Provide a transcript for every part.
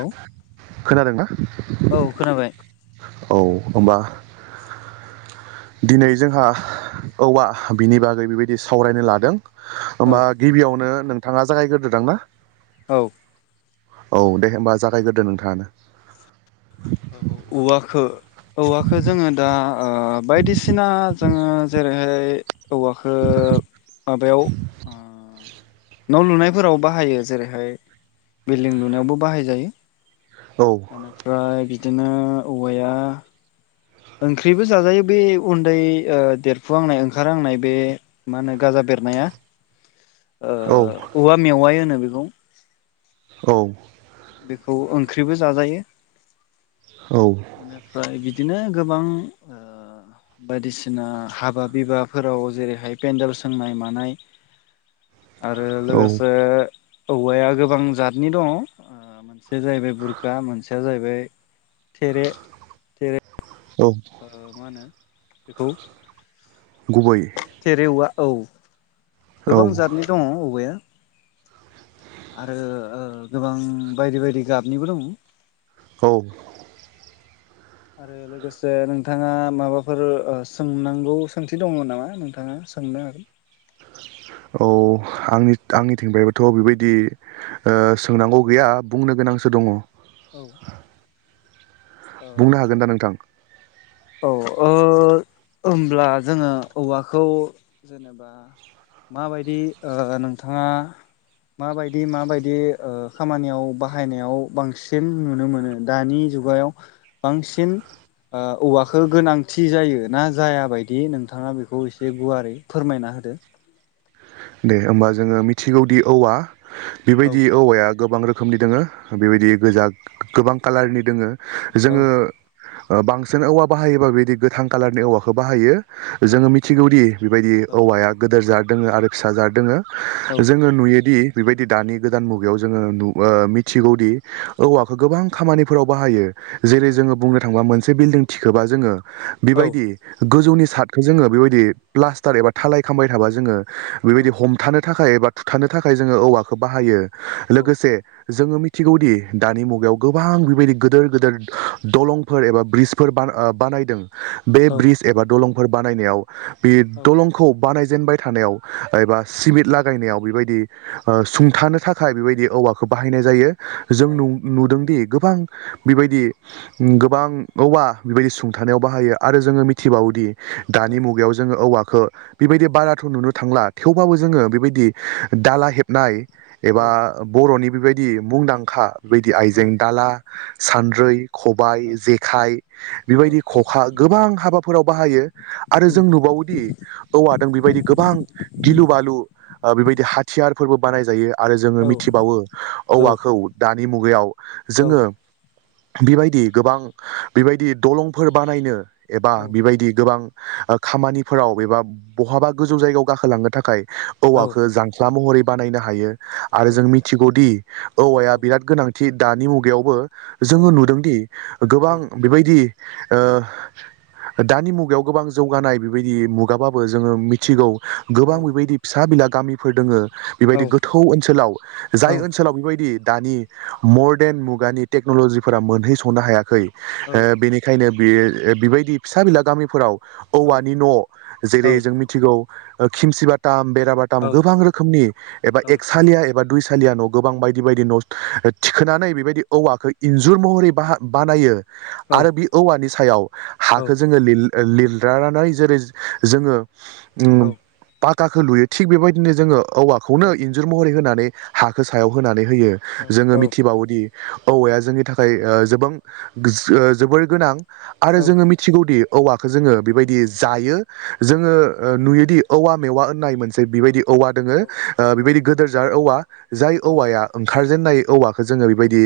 औ खोनादोंना औ खोनाबाय औ। होमबा दिनै जोंहा औवा बिनि बागै बेबायदि सावरायनो लादों। औ होमबा गिबियावनो नोंथाङा जागायग्रोदोदां ना? औ। औ दे होमबा जागायग्रोदो नोंथाङानो। औ औवाखो औवाखो जोङो दा बायदिसिना जोङो जेरैहाय औवाखो माबायाव आ न' लुनायफोराव बाहायो जेरैहाय बिल्डिं लुनायावबो बाहाय जायो। औ बेनिफ्राय बिदिनो औवाया ओंख्रिबो जाजायो बे उन्दै देरफुहांनाय ओंखारहांनाय बे मा होनो गाजा बे बेेरनाया औ ओ औवा मेवाइ होनो बेखौ। औ। बेखौ ओंख्रिबो जाजायो औ बेनिफ्राय बिद दिनो गोबां ओ बायदिसिना हाबा बिबाफोराव जेरैहाय पेन्डेल सोंनाय मानाय आरो औ लोगोसे औवाया गोबां जातनि दङ। ओ मोनसेया जाहैबाय बुरखा मोनसेया जाहैबाय थेरे थेरे औ ओ मा होनो बेखौ? गुबै। थेरे औवा औ औ गोबां जातनि दङ' औवाया। आरो गोबां बायदि बायदि गाबनिबो दङ। औ। आरो लोगोसे नोंथाङा माबाफोर सोंनांगौ सोंथि दङ' नामा नोंथाङा? सोंनो हागोन। औ आंनि आंनिथिंबोथ' बेबायदि ओ सोंनांगौ गैया बुंनो गोनां फंसे दङ। औ। बुंनो ओ हागोनदा नोंथां? औ ओ होमब्ला जोङो औवाखौ जेनेबा माबायदि ओ नोंथाङा माबायदि माबायदि ओ खामानियाव बाहायनायाव बांसिन नुनो मोनो दानि जुगायाव बांसिन ओ औवा खो गोनांथि जायो ना जायाबायदि नोंथाङा बेखौ एसे गुवारै फोरमायना होदो। दे होमबा जोङो मिथिगौदि औवा औ बेबायदि औवाया गोबां रोखोमनि दोङो बेबायदि गोजा गोबां कालारनि दोङो औ जोङो बांसिन औवा बाहायोबा बेदि गोथां कालारनि औवाखौ बाहायो। औ जोङो मिथिगौदि बेबायदि औवाया गेदेर जाद दोङो आरो फिसा जाद दोङो। औ जोङो नुयोदि बेबायदि दानि गोदान मुगायाव जोङो मिथिगौदि औवाखौ गोबां खामानिफोराव बाहायो। जेरै जोङो बुंनो थांबा मोनसे बिल्डिं थिखोबा जोङो औ बेबायदि गोजौनि सारटखौ जोङो बेबायदि प्लास्टार एबा थालाय खामबाय थाबा जोङो बेबायदि हमथानो थाखाय एबा थुथानो थाखाय जोङो औवाखौ बाहायो औ लोगोसे जोङो मिथिगौ दि दानि मुगायाव गोबां बेबायदि गोदेर गोदेर दलंफोर एबा ब्रिजफोर बा ओ बानायदों। बे ब्रिज एबा दलंफोर बानायनायाव बे औ दलंखौ बानायजेनबाय थानायाव एबा सिमेट लागायनायाव बेबायदि ओ सुंथानो थाखाय बेबायदि औवाखौ बाहायनाय जायो। जों औ औ नुदों दि गोबां बेबायदि गोबां औवा बेबायदि सुंथानायाव बाहायो आरो जोङो मिथिबावोदि औ दानि मुगायाव जोङो औवाखो बेबायदि बाराथ' नुनो थांला थेवबाबो जोङो बेबायदि दाला हेबनाय एबा बर'नि बेबायदि मुंदां खा बेबायदि आइजें दाला, सान्द्रै खबाय जेखाइ बेबायदि ख'खा गोबां हाबाफोराव बाहायो। आरो जों नुबावोदि औवादों बेबायदि गोबां गिलु बालु बेबायदि हाथियारफोरबो बानाय जायो। आरो जोङो मिथिबावो औवाखौ दानि मुगायाव जोङो बेबायदि गोबां बेबायदि दलंफोर बानायनो एबा औ बेबायदि गोबां खामानिफोराव एबा बहाबा गोजौ जायगायाव गाखोलांनो थाखाय औ औवाखौ जांख्ला महरै बानायनो हायो। औ आरो जों मिथिगौदि औवाया बिराद गोनांथि दानि मुगायावबो। जोङो नुदोंदि गोबां बेबायदि ओ दानि मुगायाव गोबां जौगानाय बेबायदि मुगाबा जोङो मिथिगौ गोबां बेबायदि फिसा बिला गामिफोर दोङो। बेबायदि गोथौ ओनसोलाव जाय ओनसोलाव बेबायदि दानि मर्देन मुगानि टेक्न'लजिफोरा मोनहैसनो हायाखै ओ बेनिखायनो बेयो बिबायदि फिसा बिला गामिफोराव औवानि न' जेरै जों मिथिगौ खिमसि बाथाम बेरा बाथाम गोबां रोखोमनि एबा एकसालिया ए बा दुइसालिया न' गोबां बायदि बायदि न' थिखोनानै बेबायदि औवाखौ इन्जुर महरै बाहा बानायो। आरो बि औवानि सायाव हाखौ जोङो लिर लिरलानानै जेरै जोङो उम पाकाखौ लुयो थिग बेबायदिनो जोङो औवाखौनो इन्जुर महरै होनानै हाखो सायाव होनानै होयो जोङो मिथिबावोदि औवाया जोंनि थाखाय जोबां ओ जोबोर गोनां आरो जोङो मिथिगौदि औवाखौ जोङो बेबायदि जायो जोङो ओ नुयोदि औवा मेवा होननाय मोनसे बेबायदि औवा दङो बेबायदि गोदोर जाद औवा जाय औवाया ओंखार जेननाय औवाखौ जोङो बेबायदि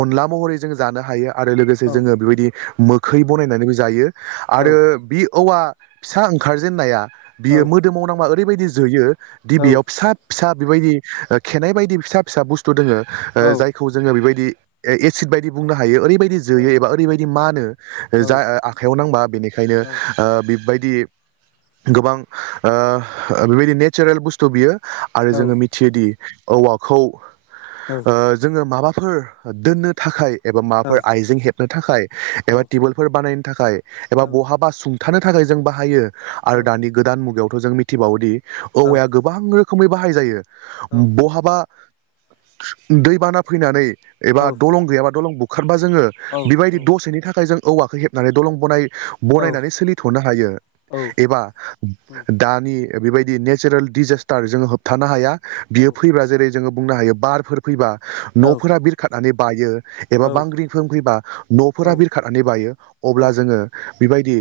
अनला महरै जों जानो हायो आरो लोगोसे औ जोङो बेबायदि मोखै बनायनानैबो जायो औ आरो औ बि औवा फिसा ओंखारजेननाया बियो औवा ओरैबायदि जोयो दि बियाव फिसा फिसा बेबायदि ओ खेनाय बायदि फिसा फिसा बुस्थु दङो ओ जायखौ जोङो बेबायदि ए एसिड बायदि बुंनो हायो ओरैबायदि जोयो एबा ओरैबायदि मानो जा आखायाव नांबा बेनिखायनो बेबायदि गोबां ओ बेबायदि नेचारेल बुस्थु बियो आरो जोङो मिथियोदि औवाखौ ओ जोङो माबाफोर दोननो थाखाय एबा माबाफोर आइजें हेबनो थाखाय एबा टेबोलफोर बानायनो थाखाय एबा बहाबा सुं थानो थाखाय जों बाहायो आरो दानि गोदान मुगायावथ' जों मिथिबावोदि औवाया गोबां रो खोमै बाहाय जायो बहाबा दैबाना फैनानै एबा दलं गैयाबा दलं बुखारबा जोङो बेबायदि दसेनि थाखाय जों औवाखौ हेबनानै दलं बनायो बनायनानै सोलिथ'नो हायो एबा दानि बेबायदि नेचारेल डिजेसटार जोङो होबथानो हाया बियो फैबा जेरै जोङो बुंनो हायो बारफोर फैबा न'फोरा बिरखारनानै बायो एबा बांग्रिफोर फैबा न'फोरा बिरखारनानै बायो अब्ला जोङो बेबायदि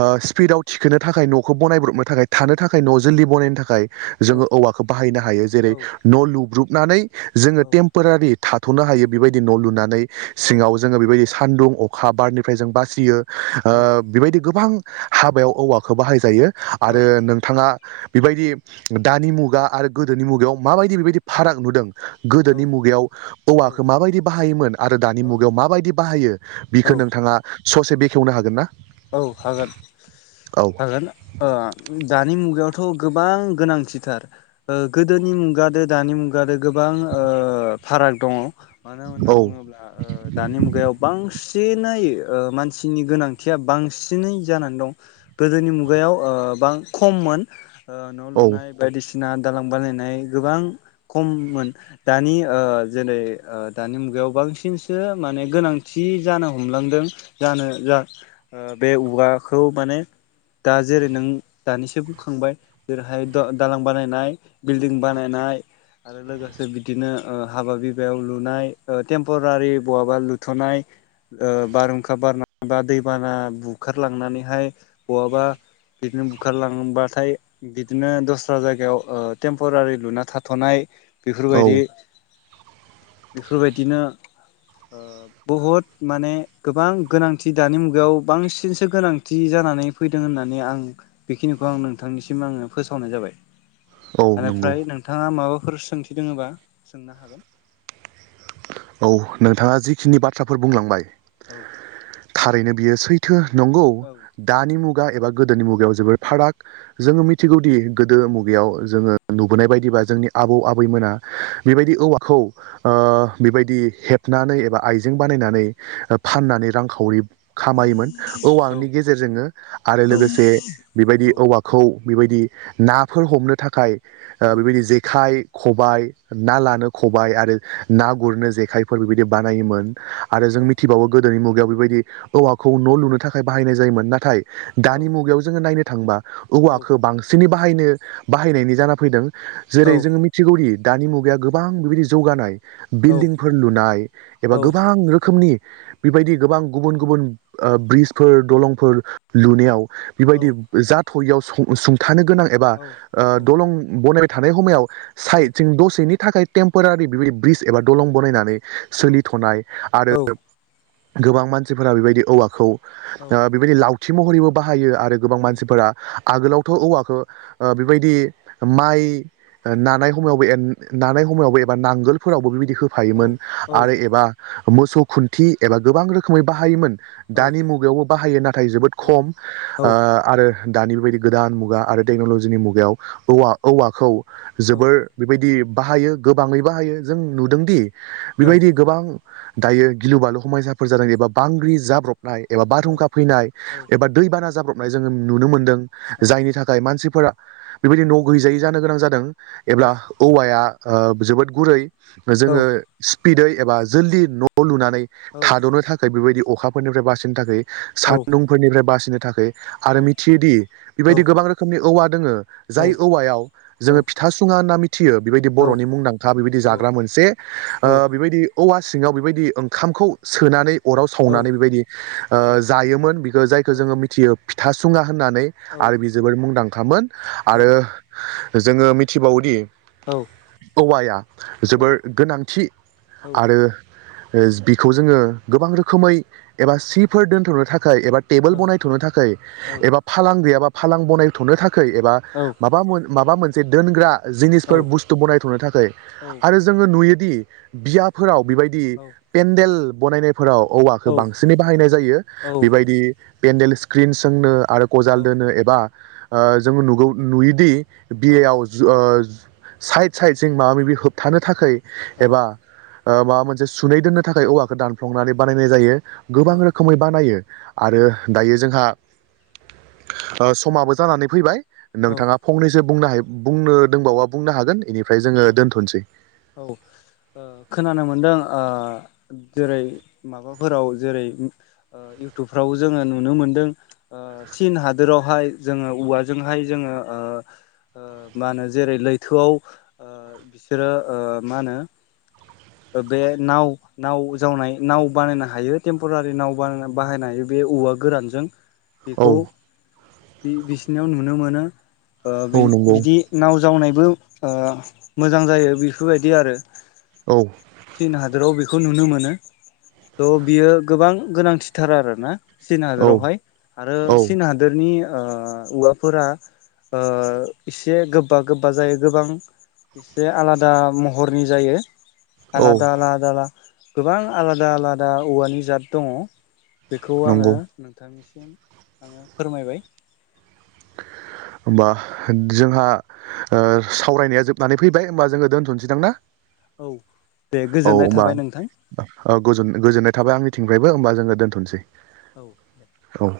ओ स्पिडआव थिखोनो थाखाय न' खौ बनायब्रबनो थाखाय थानो थाखाय न' जलै बानायनो थाखाय जोङो औवाखौ बाहायनो हायो जेरै न' लुब्रुबनानै जोङो टेम्परारि थाथ'नो हायो बेबायदि न' लुनानै सिङाव जोङो बेबायदि सान्दुं अखा बारनिफ्राय जों बासियो ओ बेबायदि गोबां हाबायाव औवाखौ बाहाय जायो आरो नोंथाङा बेबायदि दानि मुगा आरो गोदोनि मुगायाव माबायदि बेबायदि फाराग नुदों गोदोनि मुगायाव औवाखौ माबायदि बाहायोमोन आरो दानि मुगायाव माबायदि बाहायो बिखौ नोंथाङा ससे बेखेवनो हागोन ना औ हागोन औ हागोन ओ दानि मुगायावथ' गोबां गोनांथिथार गोदोनि मुगादो दानि मुगा गोबां ओ फाराग दङ मानो होनना औ बुङोब्ला दानि मुगायाव बांसिनै ओ मानसिनि गोनां थिया बांसिनै जानानै दं गोदोनि मुगायाव ओ बां खममोन न' औ लुनाय बायदिसिना दालां बानायनाय गोबां खममोन दानि जेरै दानि मुगायाव बांसिनसो माने गोनांथि जि जानो हमलांदों जानो जा बे औवाखौ माने दा जेरै नों दानिसो बुंखांबाय जेरैहाय दालां बानायनाय बिल्डिं बानायनाय आरो लोगोसे बिदिनो हाबा बिबायाव लुनाय टेम्परारि बहाबा लुथ'नाय बारहुंखा बार बा दैबाना बुखारलांनानैहाय बहाबा बिदिनो बुखारलांबाथाय बिदिनो दस्रा जायगायाव टेम्परारि लुना थाथ'नाय बेफोरबायदि बेफोरबायदिनो बुहुद माने गोबां गोनांथि दानि मुगा बेयाव बांसिनसो गोनांथि जानानै फैदों होननानै आं बेखिनिखौ आं नोंथांनिसिम आङो फोसाव नाय जाबाय औ नंगौ बेनिफ्राय नोंथाङा माबाफोर सोंथि दोङोबा सोंनो हागोन औ नोंथाङा जिखिनि बाथ्राफोर बुंलांबाय औ थारैनो बियो सैथो नंगौ औ दानि मुग मुगा एबा गोदोनि मुगायाव जोबोद फाराग जोङो मिथिगौदि गोदो मुगायाव जोङो नुबोनाय बायदि बा जोंनि आबौ आबैमोना बेबायदि औवाखौ ओ बेबायदि हेबनानै एबा आइजें बानायनानै फाननानै रांखावरि खामायोमोन औ औवानि गेजेरजोंनो आरो औ लोगोसे बेबायदि औ औवाखौ बेबायदि नाफोर हमनो थाखाय औ बेबायदि जेखाय खबाइ ना लानो खबाइ आरो ना गुरनो जेखाइफोर बेबायदि बानायोमोन आरो जों औ मिथिबावो गोदोनि मुगायाव बेबायदि औवाखौ न' लुनो थाखाय बाहायनाय जायोमोन नाथाय औ दानि मुगायाव जोङो नायनो थांबा औ औवाखौ बांसिनै बाहायनो बाहायनायनि जाना फैदों। औ जेरै जोङो मिथिगौदि दानि मुगाया गोबां बेबायदि जौगानाय औ बिल्डिंफोर लुनाय औ एबा गोबां रोखोमनि बेबायदि गोबां गुबुन गुबुन ब्रिजफोर दलंफोर लुनायाव बेबायदि जा थरियाव सुंथानो गोनां एबा ओ दलं बनायबाय थानाय हमायाव साइदथिं दसेनि थाखाय टेम्परारि बेबायदि ब्रिज एबा दलं बनायनानै सोलिथ'नाय आरो गोबां मानसिफोरा बेबायदि औवाखौ ओ बेबायदि लावथि महरैबो बाहायो आरो गोबां मानसिफोरा आगोलावथ' औवाखौ ओ बेबायदि माइ ओ नानाय हमायावबो एन नानाय हमायावबो एबा नांगोल फोरावबो बेबायदि होफायोमोन आरो एबा मोसौ खुन्थि एबा गोबां रोखोमै बाहायोमोन दानि मुगायावबो बाहायो नाथाय जोबोद खम ओ आरो दानि बेबायदि गोदान मुगा आरो टेक्न'लजिनि मुगायाव औवा औवाखौ जोबोर बेबायदि बाहायो गोबाङै बाहायो जों नुदोंदि बेबायदि गोबां दायो गिलु बालु हमायसाफोर जादों एबा बांग्रि जाब्रब एबा बारहुंखा फैनाय एबा दै बाना जाब्रबनाय जोङो नुनो मोनदों जायनि थाखाय मानसि फोरा बेबायदि न' गैजायै जानो गोनां जादों एब्ला औवाया ओ जोबोद गुरै जोङो स्पिदै एबा जल्दि न' लुनानै थाद'नो थाखाय बेबायदि अखाफोरनिफ्राय बासिनो थाखाय सान्दुंफोरनिफ्राय बासिनो थाखोय आरो औ मिथियोदि औ बेबायदि गोबां रोखोमनि औवा दोङो औ जाय औवायाव जोङो फिथा सुङा होनना मिथियो बेबायदि बर'नि मुंदांखा बेबायदि जाग मोनसे ओ बेबायदि औवा सिङाव बेबायदि ओंखामखौ सोनानै अराव सावनानै बेबायदि ओ जायोमोन बिखौ जायखौ जोङो मिथियो फिथासुङा होननानै आरो बि जोबोद मुंदांखामोन आरो जोङो मिथिबावोदि औ औवाया जोबोर गोनांथि आरो बिखौ जोङो गोबां रोखोमै एबा सिफोर दोनथ'नो थाख खाय एबा टेबोल बनायथ'नो थाखाय एबा फालां गैयाबा फालां बनायथ'नो थाख खै एबा माबा मुन माबा मोनसे दोनग्रा जिनिसफोर बुस्थु बनायथ'नो थाखै आरो जोङो नुयोदि बियाफोराव बेबायदि पेन्देल बनायनाय फोराव औवाखौ बांसिनै बाहायनाय जायो। बेबायदि पेन्डेल स्क्रिन सोंनो आरो गजाल दोनो एबा ओ जोंङो नुगौ नुयोदि औ औ बियायाव ज ओ साइड साइडजों माबा माबि होबथानो थाखै एबा ओ माबा मोनसे सुनै दोननो थाखाय औवाखौ दानफ्लंनानै बानायनाय जायो। गोबां रोखोमै बानायो आरो दायो जोंहा ओ समाबो जानानै फैबाय नोंथाङा फंनैसो बुंनोहाय बुंनो दोंबावबा बुंनो हागोन इनिफ्राय जोङो दोन औ ओ खोनानो मोनदों ओ जेरै माबाफोराव जेरै इउटुबफ्राव जोङो नुनो मोनदों सिन हादोरावहाय जोङो औवाजोंहाय जोङो ओ ओ मा होनो जेरै लैथोआव ओ बिसोरो ओ मा होनो बे नाव नाव जावनाय नाव बानायनो हायो टेम्प'रारि नाव बानायना बाहायनो हायो बे औवा गोरानजों। औ बिखौ बि-बिसिनाव नुनो मोनो ओ औ नंगौ बि-बिदि नाव जावनायबो ओ मोजां जायो बेफोरबायदि आरो। औ। सिन हादोराव बेखौ नुनो मोनो त' बियो गोबां गोनांथिथार आरोना सिन औ हादोरावहाय आरो औ सिन हादोरनि ओ उवाफोरा ओ इसे गोब्बा गोब्बा जायो गोबां एसे आलादा महरनि जायो। औ आलादा आलादा गोबां आलादा आलादा औवानि जात दङ। बेखौ आङो नंगौ नोंथांनिसिम आङो फोरमायबाय। होमबा जोंहा ओ सावरायनाया जोबनानै फैबाय होमबा जोङो दोनथ'नोसैदां ना? औ दे औ गोजोननाय होमबा थाबाय नोंथां ओ गोजोन-गोजोननाय थाबाय आंनिथिंफ्रायबो होमबा जोङो दोनथ'नोसै। औ दे। औ